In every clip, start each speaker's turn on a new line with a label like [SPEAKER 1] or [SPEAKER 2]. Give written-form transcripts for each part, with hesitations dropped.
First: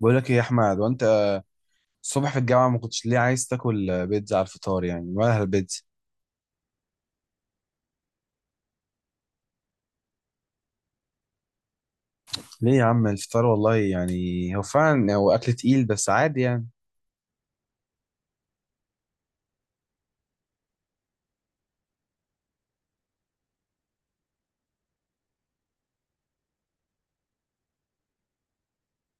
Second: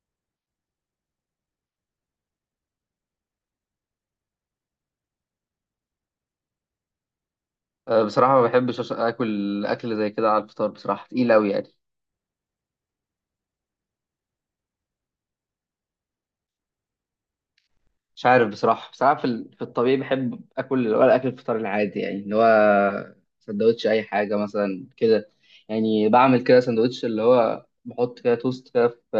[SPEAKER 1] بقول لك ايه يا احمد؟ وانت الصبح في الجامعه ما كنتش ليه عايز تاكل بيتزا على الفطار يعني؟ ولا البيتزا
[SPEAKER 2] أه، بصراحة ما بحبش آكل أكل زي كده على الفطار. بصراحة تقيل أوي يعني.
[SPEAKER 1] ليه يا عم؟ الفطار والله، يعني هو فعلا هو اكل تقيل بس عادي يعني.
[SPEAKER 2] مش عارف بصراحة في الطبيعي بحب آكل اللي هو الأكل الفطار العادي، يعني اللي هو سندوتش، أي حاجة مثلا كده. يعني بعمل كده سندوتش اللي هو بحط كده توست كده في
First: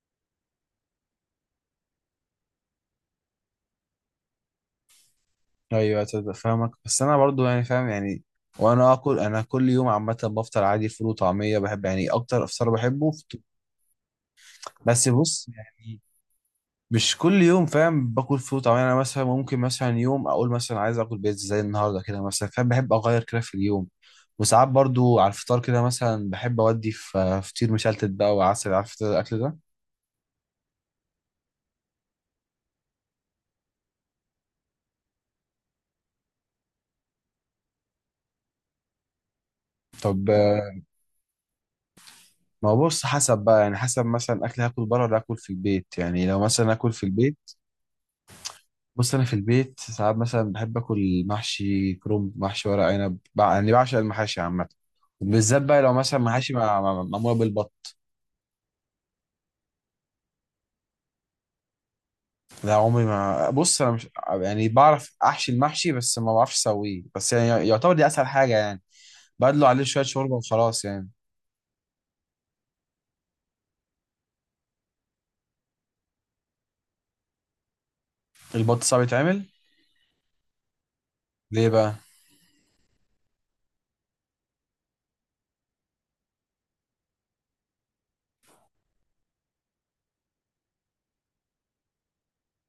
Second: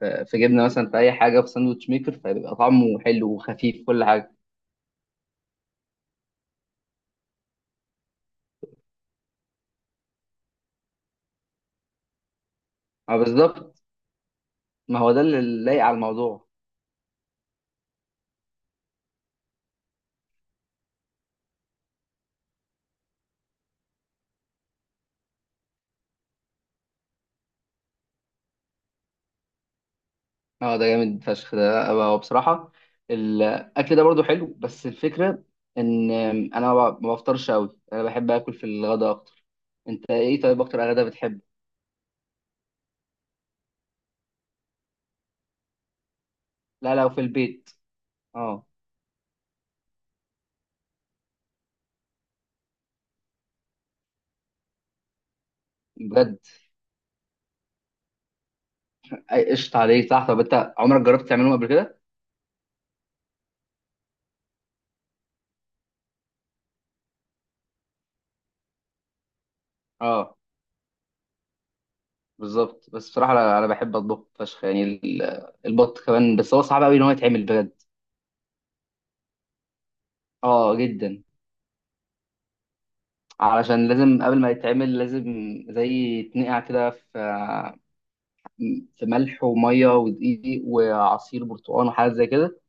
[SPEAKER 2] في جبنة، مثلا في أي حاجة في ساندوتش ميكر، فبيبقى طعمه حلو وخفيف كل حاجة.
[SPEAKER 1] ايوه، تصدق فاهمك، بس انا برضو يعني فاهم يعني. وانا اكل، انا كل يوم عامه بفطر عادي فول وطعميه، بحب يعني اكتر افطار بحبه.
[SPEAKER 2] ما بالظبط. ما
[SPEAKER 1] بس
[SPEAKER 2] هو ده
[SPEAKER 1] بص
[SPEAKER 2] اللي لايق على
[SPEAKER 1] يعني،
[SPEAKER 2] الموضوع.
[SPEAKER 1] مش كل يوم فاهم باكل فول. طبعا انا مثلا ممكن مثلا يوم اقول مثلا عايز اكل بيتزا زي النهارده كده مثلا، فاهم، بحب اغير كده في اليوم. وساعات برضو على الفطار كده مثلا بحب اودي في فطير مشلتت بقى وعسل، عارف إنت الاكل ده.
[SPEAKER 2] اه، ده جامد فشخ ده هو بصراحة. الأكل ده برضو حلو، بس الفكرة إن أنا ما بفطرش أوي. أنا بحب آكل في الغداء أكتر. أنت
[SPEAKER 1] طب
[SPEAKER 2] إيه طيب أكتر غدا بتحبه؟
[SPEAKER 1] ما هو بص، حسب بقى يعني، حسب مثلا اكل هاكل بره ولا اكل في البيت يعني. لو مثلا اكل
[SPEAKER 2] لا
[SPEAKER 1] في
[SPEAKER 2] لو في
[SPEAKER 1] البيت،
[SPEAKER 2] البيت. اه.
[SPEAKER 1] بص انا في البيت ساعات مثلا بحب اكل محشي كرنب، محشي ورق عنب، يعني بعشق المحاشي عامه. بالذات بقى لو مثلا
[SPEAKER 2] بجد؟
[SPEAKER 1] محاشي معموله بالبط.
[SPEAKER 2] أي قشطة عليك صح. طب أنت عمرك جربت تعملهم قبل كده؟
[SPEAKER 1] لا، عمري ما، بص انا مش، يعني بعرف احشي المحشي بس ما بعرفش اسويه. بس يعني يعتبر دي اسهل حاجه يعني، بدلو عليه شويه شوربه
[SPEAKER 2] اه.
[SPEAKER 1] وخلاص يعني.
[SPEAKER 2] بالظبط. بس بصراحة أنا بحب أطبخ فشخ يعني، البط كمان، بس هو صعب أوي إن هو يتعمل بجد.
[SPEAKER 1] البط صعب يتعمل؟
[SPEAKER 2] اه، جدا.
[SPEAKER 1] ليه بقى؟
[SPEAKER 2] علشان لازم قبل ما يتعمل، لازم زي يتنقع كده في ملح وميه ودقيق وعصير برتقال وحاجات زي كده،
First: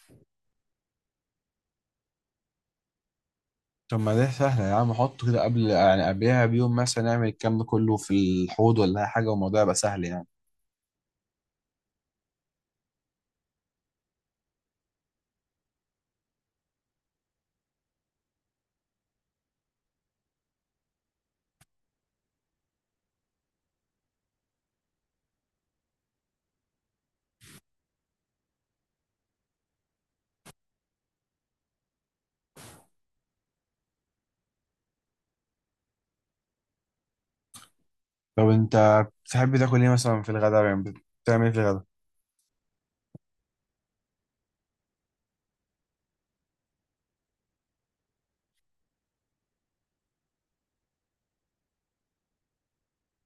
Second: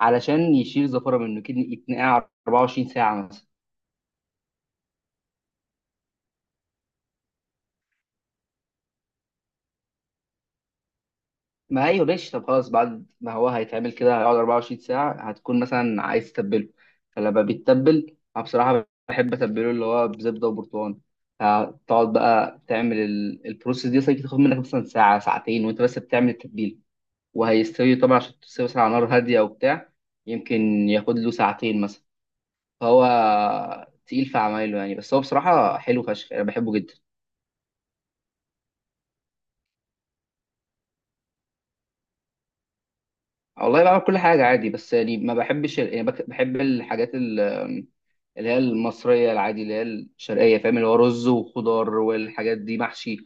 [SPEAKER 2] علشان يشيل الزفاره منه كده. يتنقع 24 ساعه مثلا.
[SPEAKER 1] طب ما ده سهله يا عم، حطه كده قبل يعني قبلها بيوم مثلا، نعمل الكلام ده كله في الحوض ولا اي حاجه، والموضوع يبقى سهل يعني.
[SPEAKER 2] ما ايوه ماشي. طب خلاص، بعد ما هو هيتعمل كده هيقعد 24 ساعه، هتكون مثلا عايز تتبله. فلما بيتبل انا بصراحه بحب اتبله اللي هو بزبده وبرتقال. هتقعد بقى تعمل البروسيس دي، مثلا تاخد منك مثلا ساعه ساعتين وانت بس بتعمل التتبيله، وهيستوي طبعا. عشان تستوي مثلا على نار هاديه وبتاع، يمكن ياخد له ساعتين مثلا. هو تقيل في عمايله يعني، بس هو بصراحة حلو فشخ، أنا بحبه جدا.
[SPEAKER 1] طب انت بتحب تاكل ايه مثلا في الغداء يعني؟ بتعمل ايه في الغداء؟
[SPEAKER 2] والله بعمل كل حاجة عادي، بس يعني ما بحبش يعني بحب الحاجات اللي هي المصرية العادي، اللي هي الشرقية، فاهم اللي هو رز وخضار والحاجات دي، محشي.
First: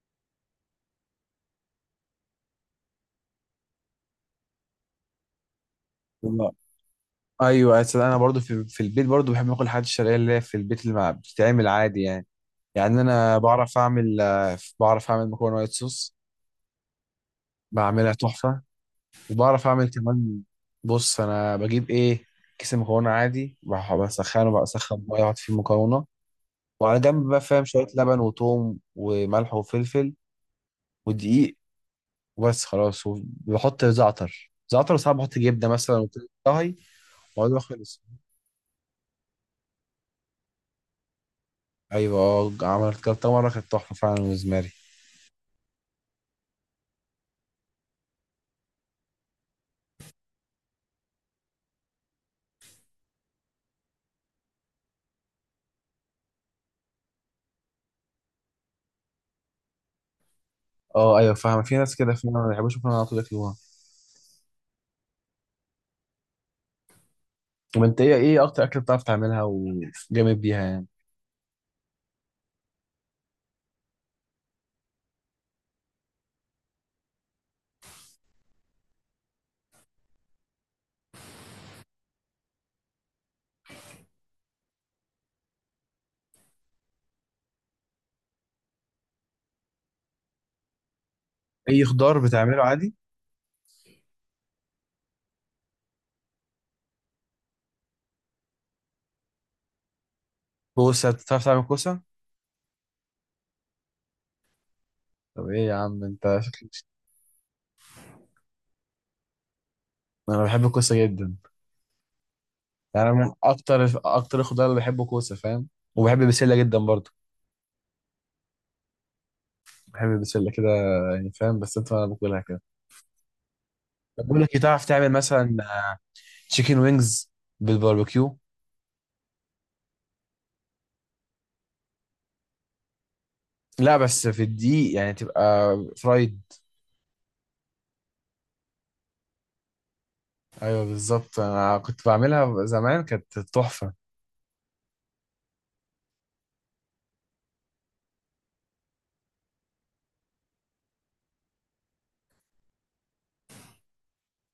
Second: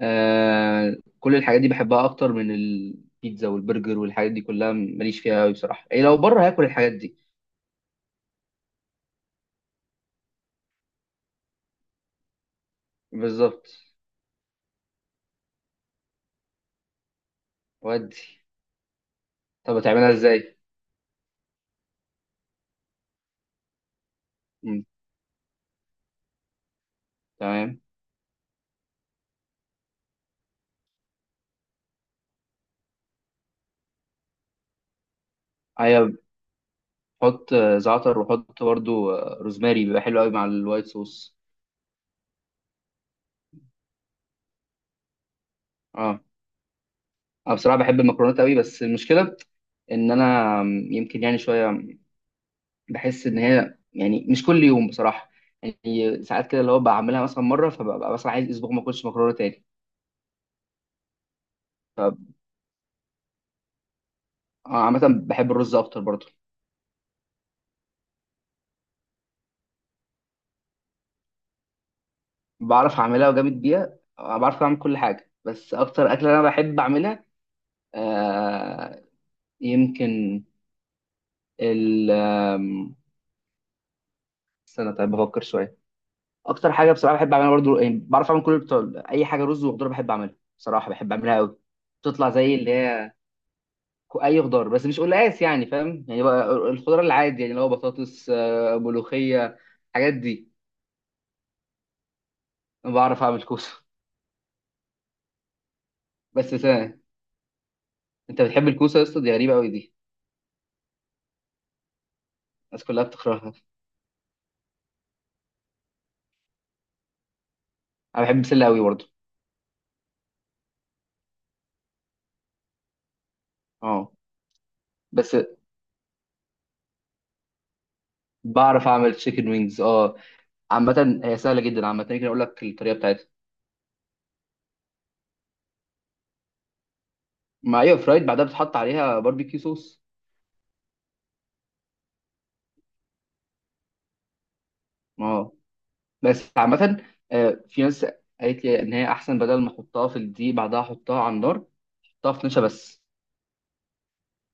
[SPEAKER 2] كل الحاجات دي بحبها أكتر من البيتزا والبرجر، والحاجات دي كلها ماليش فيها أوي بصراحة. يعني لو بره
[SPEAKER 1] والله
[SPEAKER 2] هاكل الحاجات دي.
[SPEAKER 1] ايوه، أصل انا برضو في البيت برضو بحب اكل الحاجات الشرقيه اللي هي في البيت اللي ما بتتعمل عادي يعني. يعني انا
[SPEAKER 2] بالظبط.
[SPEAKER 1] بعرف اعمل، بعرف اعمل مكرونه وايت صوص، بعملها
[SPEAKER 2] ودي.
[SPEAKER 1] تحفة. وبعرف
[SPEAKER 2] طب
[SPEAKER 1] أعمل
[SPEAKER 2] هتعملها
[SPEAKER 1] كمان،
[SPEAKER 2] إزاي؟
[SPEAKER 1] بص أنا بجيب إيه، كيس مكرونة عادي، بسخنه بقى،
[SPEAKER 2] مم،
[SPEAKER 1] أسخن مية أحط فيه المكرونة، وعلى جنب بقى فاهم
[SPEAKER 2] تمام.
[SPEAKER 1] شوية لبن وثوم وملح وفلفل ودقيق وبس خلاص، وبحط زعتر زعتر، وساعات بحط جبنة مثلا،
[SPEAKER 2] أيوة.
[SPEAKER 1] وطهي وأقعد
[SPEAKER 2] حط
[SPEAKER 1] أخلص.
[SPEAKER 2] زعتر، وحط برضو روزماري، بيبقى حلو قوي مع الوايت صوص.
[SPEAKER 1] أيوة، أه، عملت كده مرة كانت تحفة فعلا بالنسبة لي.
[SPEAKER 2] اه. انا بصراحه بحب المكرونات قوي، بس المشكله ان انا يمكن يعني شويه بحس ان هي يعني مش كل يوم بصراحه. يعني ساعات كده اللي هو بعملها مثلا مره، فببقى مثلا عايز اسبوع ما اكلش مكرونه تاني.
[SPEAKER 1] أه أيوة، فاهمة، في ناس
[SPEAKER 2] ف
[SPEAKER 1] كده
[SPEAKER 2] آه،
[SPEAKER 1] فعلا ما بيحبوش يكونوا على طول ياكلوها.
[SPEAKER 2] عامه بحب الرز اكتر برضو.
[SPEAKER 1] طب أنت إيه أكتر أكلة بتعرف تعملها وجامد بيها يعني؟
[SPEAKER 2] بعرف اعملها وجامد بيها، بعرف اعمل كل حاجه، بس اكتر اكله انا بحب اعملها، آه يمكن ال آم، استنى طيب بفكر شويه. اكتر حاجه بصراحه بحب اعملها برضو يعني، بعرف اعمل كل بتاع اي حاجه. رز وخضار بحب اعملها بصراحه، بحب اعملها قوي.
[SPEAKER 1] أي خضار
[SPEAKER 2] بتطلع زي
[SPEAKER 1] بتعمله
[SPEAKER 2] اللي
[SPEAKER 1] عادي؟
[SPEAKER 2] هي اي خضار، بس مش قلقاس يعني فاهم، يعني بقى الخضار العادي يعني اللي هو بطاطس، ملوخيه، الحاجات دي.
[SPEAKER 1] كوسة؟ بتعرف تعمل كوسة؟
[SPEAKER 2] انا بعرف اعمل كوسه
[SPEAKER 1] طب ايه يا عم؟ انت
[SPEAKER 2] بس
[SPEAKER 1] شكلك.
[SPEAKER 2] سنة. انت بتحب الكوسه يا اسطى؟ دي غريبه قوي دي.
[SPEAKER 1] انا بحب الكوسة جدا.
[SPEAKER 2] الناس كلها
[SPEAKER 1] يعني أنا من
[SPEAKER 2] بتكرهها.
[SPEAKER 1] اكتر اكتر الخضار اللي بحبه كوسة فاهم. وبحب البسلة جدا برضه،
[SPEAKER 2] انا بحب البسله قوي برضو.
[SPEAKER 1] بحب البسلة كده يعني فاهم. بس انت، انا باكلها كده.
[SPEAKER 2] اه.
[SPEAKER 1] طب بقول لك إيه، تعرف تعمل
[SPEAKER 2] بس
[SPEAKER 1] مثلا تشيكن وينجز بالباربيكيو؟
[SPEAKER 2] بعرف اعمل تشيكن وينجز، اه. عامه هي سهله جدا، عامه ممكن اقول لك الطريقه بتاعتها.
[SPEAKER 1] لا بس في الدقيق يعني، تبقى فرايد.
[SPEAKER 2] ما ايوه فرايد، بعدها بتحط عليها باربيكيو صوص.
[SPEAKER 1] ايوه بالظبط، انا كنت بعملها زمان، كانت تحفة.
[SPEAKER 2] اه. بس عامة في ناس قالت لي إن هي أحسن بدل ما أحطها في الدقيق بعدها أحطها على النار، أحطها في نشا بس.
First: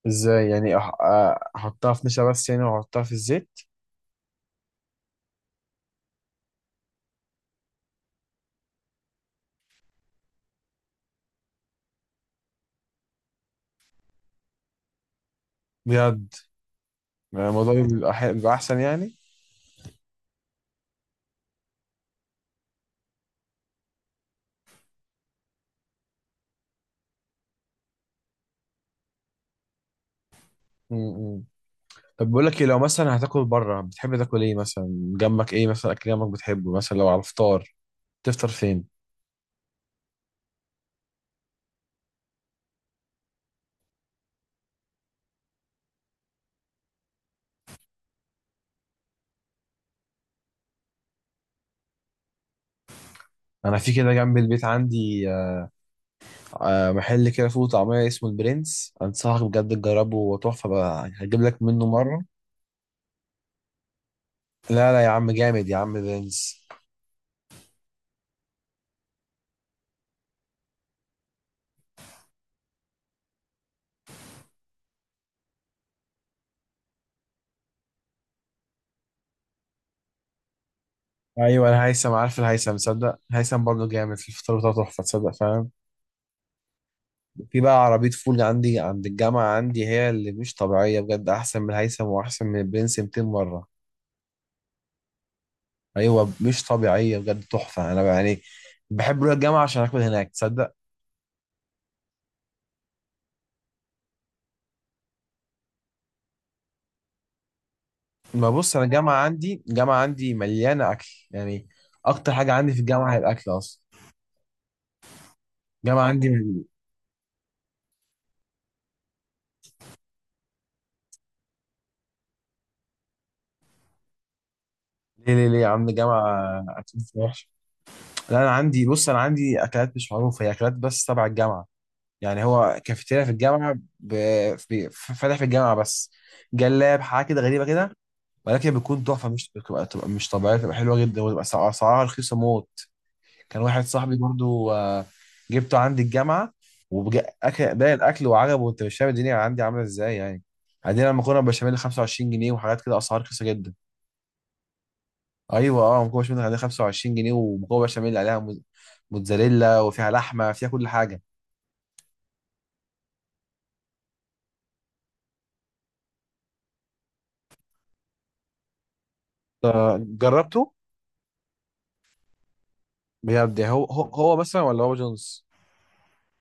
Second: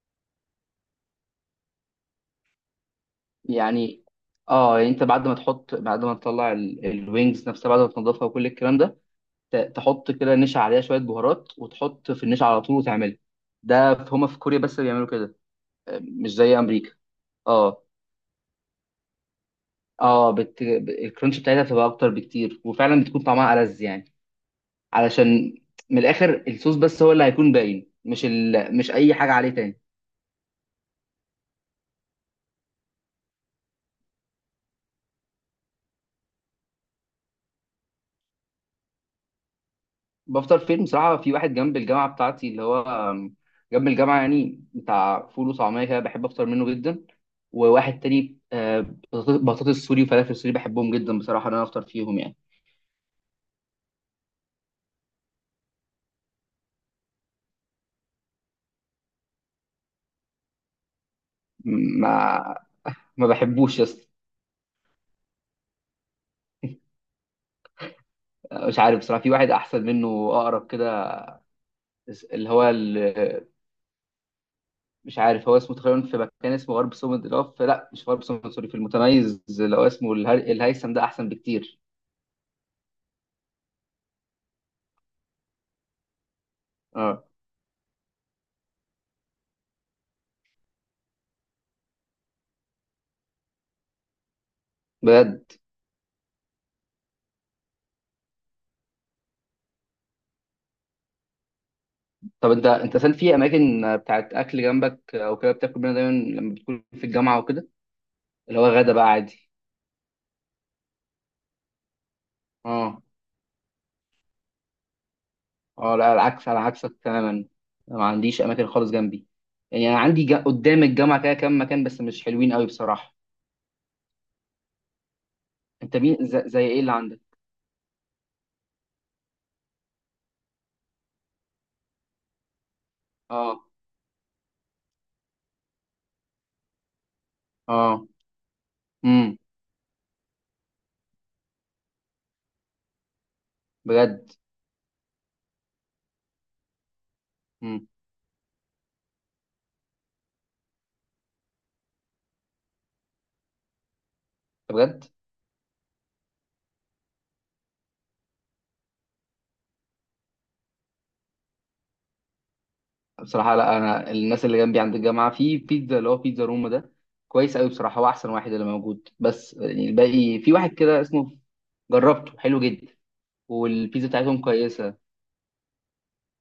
[SPEAKER 1] ازاي يعني؟ احطها في نشا بس يعني واحطها في الزيت؟
[SPEAKER 2] يعني يعني أنت بعد ما تحط، بعد ما تطلع الوينجز نفسها، بعد ما تنضفها وكل الكلام ده، تحط كده نشا عليها، شوية بهارات، وتحط في النشا على طول وتعملها. ده هما في كوريا بس اللي بيعملوا كده. آه،
[SPEAKER 1] بجد
[SPEAKER 2] مش زي أمريكا.
[SPEAKER 1] يعني الموضوع
[SPEAKER 2] آه،
[SPEAKER 1] بيبقى بيبقى احسن يعني؟
[SPEAKER 2] آه، الكرانش بتاعتها بتبقى أكتر بكتير، وفعلا بتكون طعمها ألذ يعني. علشان، من الآخر، الصوص بس هو اللي هيكون باين، مش أي حاجة عليه تاني.
[SPEAKER 1] م- م. طب بقول لك ايه، لو مثلا هتاكل بره بتحب تاكل ايه مثلا؟ جنبك ايه مثلا اكل جنبك بتحبه مثلا؟ لو على الفطار تفطر فين؟
[SPEAKER 2] بفطر فين بصراحة؟ في واحد جنب الجامعة بتاعتي اللي هو آم، جنب الجامعة يعني، بتاع فول وطعمية كده، بحب أفطر منه جدا. وواحد تاني بطاطس سوري وفلافل سوري، بحبهم جدا بصراحة إن أنا أفطر فيهم يعني.
[SPEAKER 1] انا في كده جنب البيت عندي، محل كده فول وطعميه اسمه البرنس، انصحك بجد تجربه، هو تحفه بقى، هجيب لك منه
[SPEAKER 2] م-
[SPEAKER 1] مره.
[SPEAKER 2] ما ما بحبوش يا اسطى.
[SPEAKER 1] لا لا يا عم، جامد يا عم البرنس.
[SPEAKER 2] آه، مش عارف بصراحة، في واحد أحسن منه أقرب كده، اللي هو مش عارف هو اسمه تقريبا. في مكان اسمه غرب سومد، اللي هو لا مش غرب سومد سوري، في المتميز اللي هو اسمه الهيثم، ده أحسن
[SPEAKER 1] ايوه،
[SPEAKER 2] بكتير.
[SPEAKER 1] انا هيثم عارف. الهيثم، صدق، هيثم برضه جامد في الفطار بتاعه، تحفه تصدق فاهم.
[SPEAKER 2] اه،
[SPEAKER 1] في بقى عربيه فول عندي عند الجامعه عندي، هي اللي مش طبيعيه بجد، احسن من الهيثم واحسن من البرنس 200 مره.
[SPEAKER 2] بجد.
[SPEAKER 1] ايوه، مش طبيعيه بجد، تحفه. انا يعني بحب اروح الجامعه عشان اكل هناك، تصدق.
[SPEAKER 2] طب انت اصلا في اماكن بتاعت اكل جنبك او كده بتاكل منها دايما لما بتكون في الجامعه وكده؟
[SPEAKER 1] ما
[SPEAKER 2] اللي هو
[SPEAKER 1] بص، انا
[SPEAKER 2] غدا بقى
[SPEAKER 1] الجامعه
[SPEAKER 2] عادي.
[SPEAKER 1] عندي، مليانه اكل يعني. اكتر حاجه عندي في
[SPEAKER 2] اه،
[SPEAKER 1] الجامعه هي الاكل اصلا.
[SPEAKER 2] اه.
[SPEAKER 1] الجامعه
[SPEAKER 2] لا
[SPEAKER 1] عندي
[SPEAKER 2] العكس، على عكسك تماما. انا ما عنديش اماكن خالص جنبي. يعني انا عندي قدام الجامعه كده كام مكان، بس مش حلوين قوي بصراحه.
[SPEAKER 1] ليه ليه ليه يا عم؟
[SPEAKER 2] انت مين
[SPEAKER 1] الجامعه
[SPEAKER 2] زي ايه اللي
[SPEAKER 1] اكل
[SPEAKER 2] عندك؟
[SPEAKER 1] وحش؟ لا انا عندي، بص انا عندي اكلات مش معروفه، هي اكلات بس تبع الجامعه. يعني هو كافيتيريا في
[SPEAKER 2] اه،
[SPEAKER 1] الجامعه فاتح في الجامعه بس، جلاب حاجه كده غريبه كده،
[SPEAKER 2] اه.
[SPEAKER 1] ولكن بتكون تحفه.
[SPEAKER 2] امم
[SPEAKER 1] مش بتبقى، مش طبيعيه، بتبقى حلوه جدا، وتبقى اسعارها رخيصه موت. كان واحد صاحبي
[SPEAKER 2] بجد.
[SPEAKER 1] برضو، جبته عندي الجامعة، وأكل
[SPEAKER 2] امم
[SPEAKER 1] باقي الأكل وعجبه، وأنت مش فاهم الدنيا عندي عاملة إزاي يعني. عندنا مكرونة بشاميل 25 جنيه وحاجات كده أسعار رخيصة جدا.
[SPEAKER 2] بجد.
[SPEAKER 1] أيوة أه، مكرونة بشاميل عندنا 25 جنيه، ومكرونة بشاميل عليها موتزاريلا وفيها لحمة، فيها كل حاجة.
[SPEAKER 2] بصراحه لا، انا الناس اللي جنبي عند الجامعه في بيتزا اللي هو بيتزا روما ده، كويس قوي بصراحه، هو احسن واحد اللي موجود، بس يعني الباقي في واحد
[SPEAKER 1] جربته.
[SPEAKER 2] كده اسمه. جربته، حلو جدا.
[SPEAKER 1] بجد يعني هو هو
[SPEAKER 2] والبيتزا
[SPEAKER 1] هو
[SPEAKER 2] بتاعتهم
[SPEAKER 1] مثلا، ولا هو
[SPEAKER 2] كويسه.
[SPEAKER 1] جونز؟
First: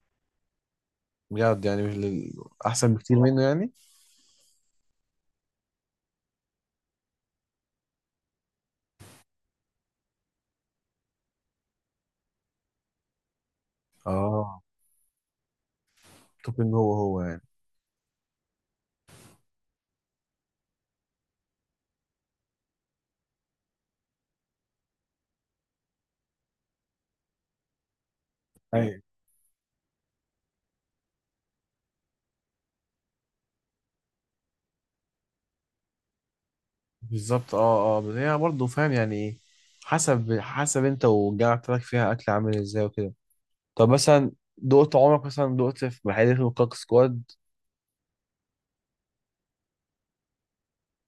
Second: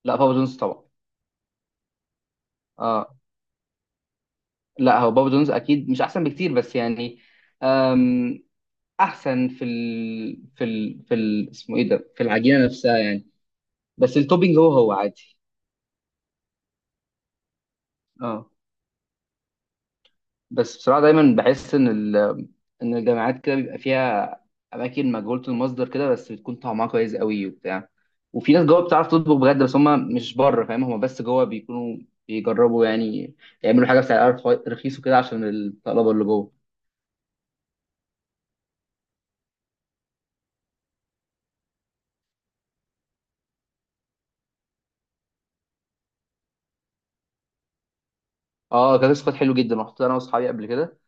[SPEAKER 2] لا، بابا جونز طبعا.
[SPEAKER 1] بجد يعني مش أحسن
[SPEAKER 2] اه.
[SPEAKER 1] بكتير منه يعني.
[SPEAKER 2] لا هو بابا جونز اكيد مش احسن بكتير، بس يعني أم احسن في ال... في ال... في ال... اسمه ايه ده، في العجينه نفسها يعني، بس التوبينج
[SPEAKER 1] أه،
[SPEAKER 2] هو هو عادي.
[SPEAKER 1] توبينج هو هو
[SPEAKER 2] اه. بس بصراحه دايما بحس ان ان الجامعات كده بيبقى فيها اماكن مجهوله المصدر كده، بس بتكون طعمها كويس قوي وبتاع. وفي ناس جوه
[SPEAKER 1] يعني.
[SPEAKER 2] بتعرف تطبخ بجد، بس هم مش بره فاهم، هم بس جوه بيكونوا بيجربوا يعني، يعملوا حاجه بسعر رخيص وكده عشان الطلبه اللي جوه.
[SPEAKER 1] بالظبط، اه اه، بس هي برضه فاهم يعني ايه، حسب انت والجامعة بتاعتك فيها اكل عامل ازاي وكده. طب مثلا دقت عمرك مثلا دقت في محل اسمه كاك سكواد؟
[SPEAKER 2] اه. آه، كان سكوت حلو جدا، رحت انا واصحابي قبل كده،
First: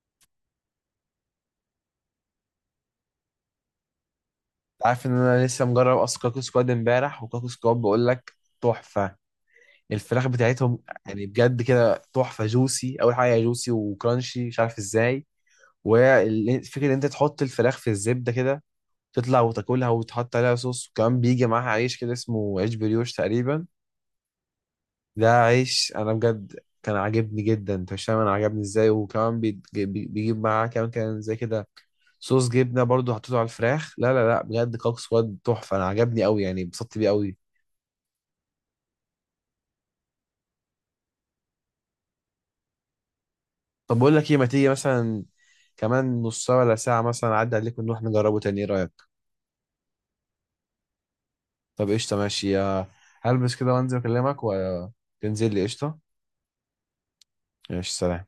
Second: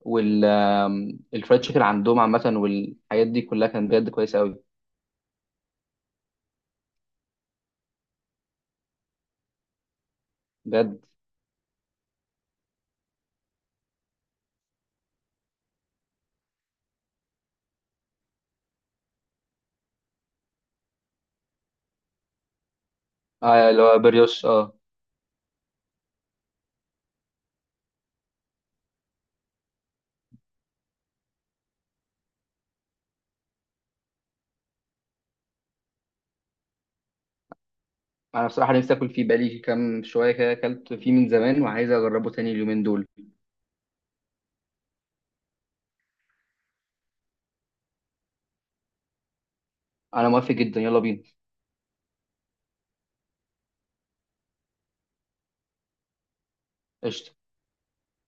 [SPEAKER 2] والفرايد تشيكن عندهم عامه والحاجات دي كلها كانت بجد كويسه قوي.
[SPEAKER 1] عارف ان انا لسه مجرب اصلا كاك سكواد امبارح، وكاك سكواد بقول لك تحفة الفراخ بتاعتهم.
[SPEAKER 2] بجد.
[SPEAKER 1] يعني بجد كده تحفة، جوسي، اول حاجة جوسي وكرانشي مش عارف ازاي. وفكرة ان انت تحط الفراخ في الزبدة كده، تطلع وتاكلها وتحط عليها صوص، وكمان بيجي معاها عيش كده اسمه عيش بريوش تقريبا.
[SPEAKER 2] اه، اللي هو بريوش، اه.
[SPEAKER 1] ده عيش انا بجد كان عاجبني جدا، انت مش فاهم انا عجبني ازاي. وكمان بيجيب معاه كمان كان زي كده صوص جبنه برضو، حطيته على الفراخ. لا لا لا بجد، كوك سواد تحفه، انا عجبني قوي يعني، اتبسطت بيه قوي.
[SPEAKER 2] انا بصراحه نفسي اكل فيه، بقالي كام شويه كده اكلت فيه من زمان وعايز اجربه تاني اليومين دول.
[SPEAKER 1] طب بقول لك ايه، ما تيجي مثلا كمان نص ساعه ولا ساعه مثلا، اعدي عليك ونروح نجربه تاني، ايه رايك؟
[SPEAKER 2] انا موافق جدا، يلا بينا.
[SPEAKER 1] طب قشطه، ماشي، هلبس كده وانزل اكلمك وتنزل لي. قشطه،
[SPEAKER 2] قشطه.
[SPEAKER 1] ماشي، سلام.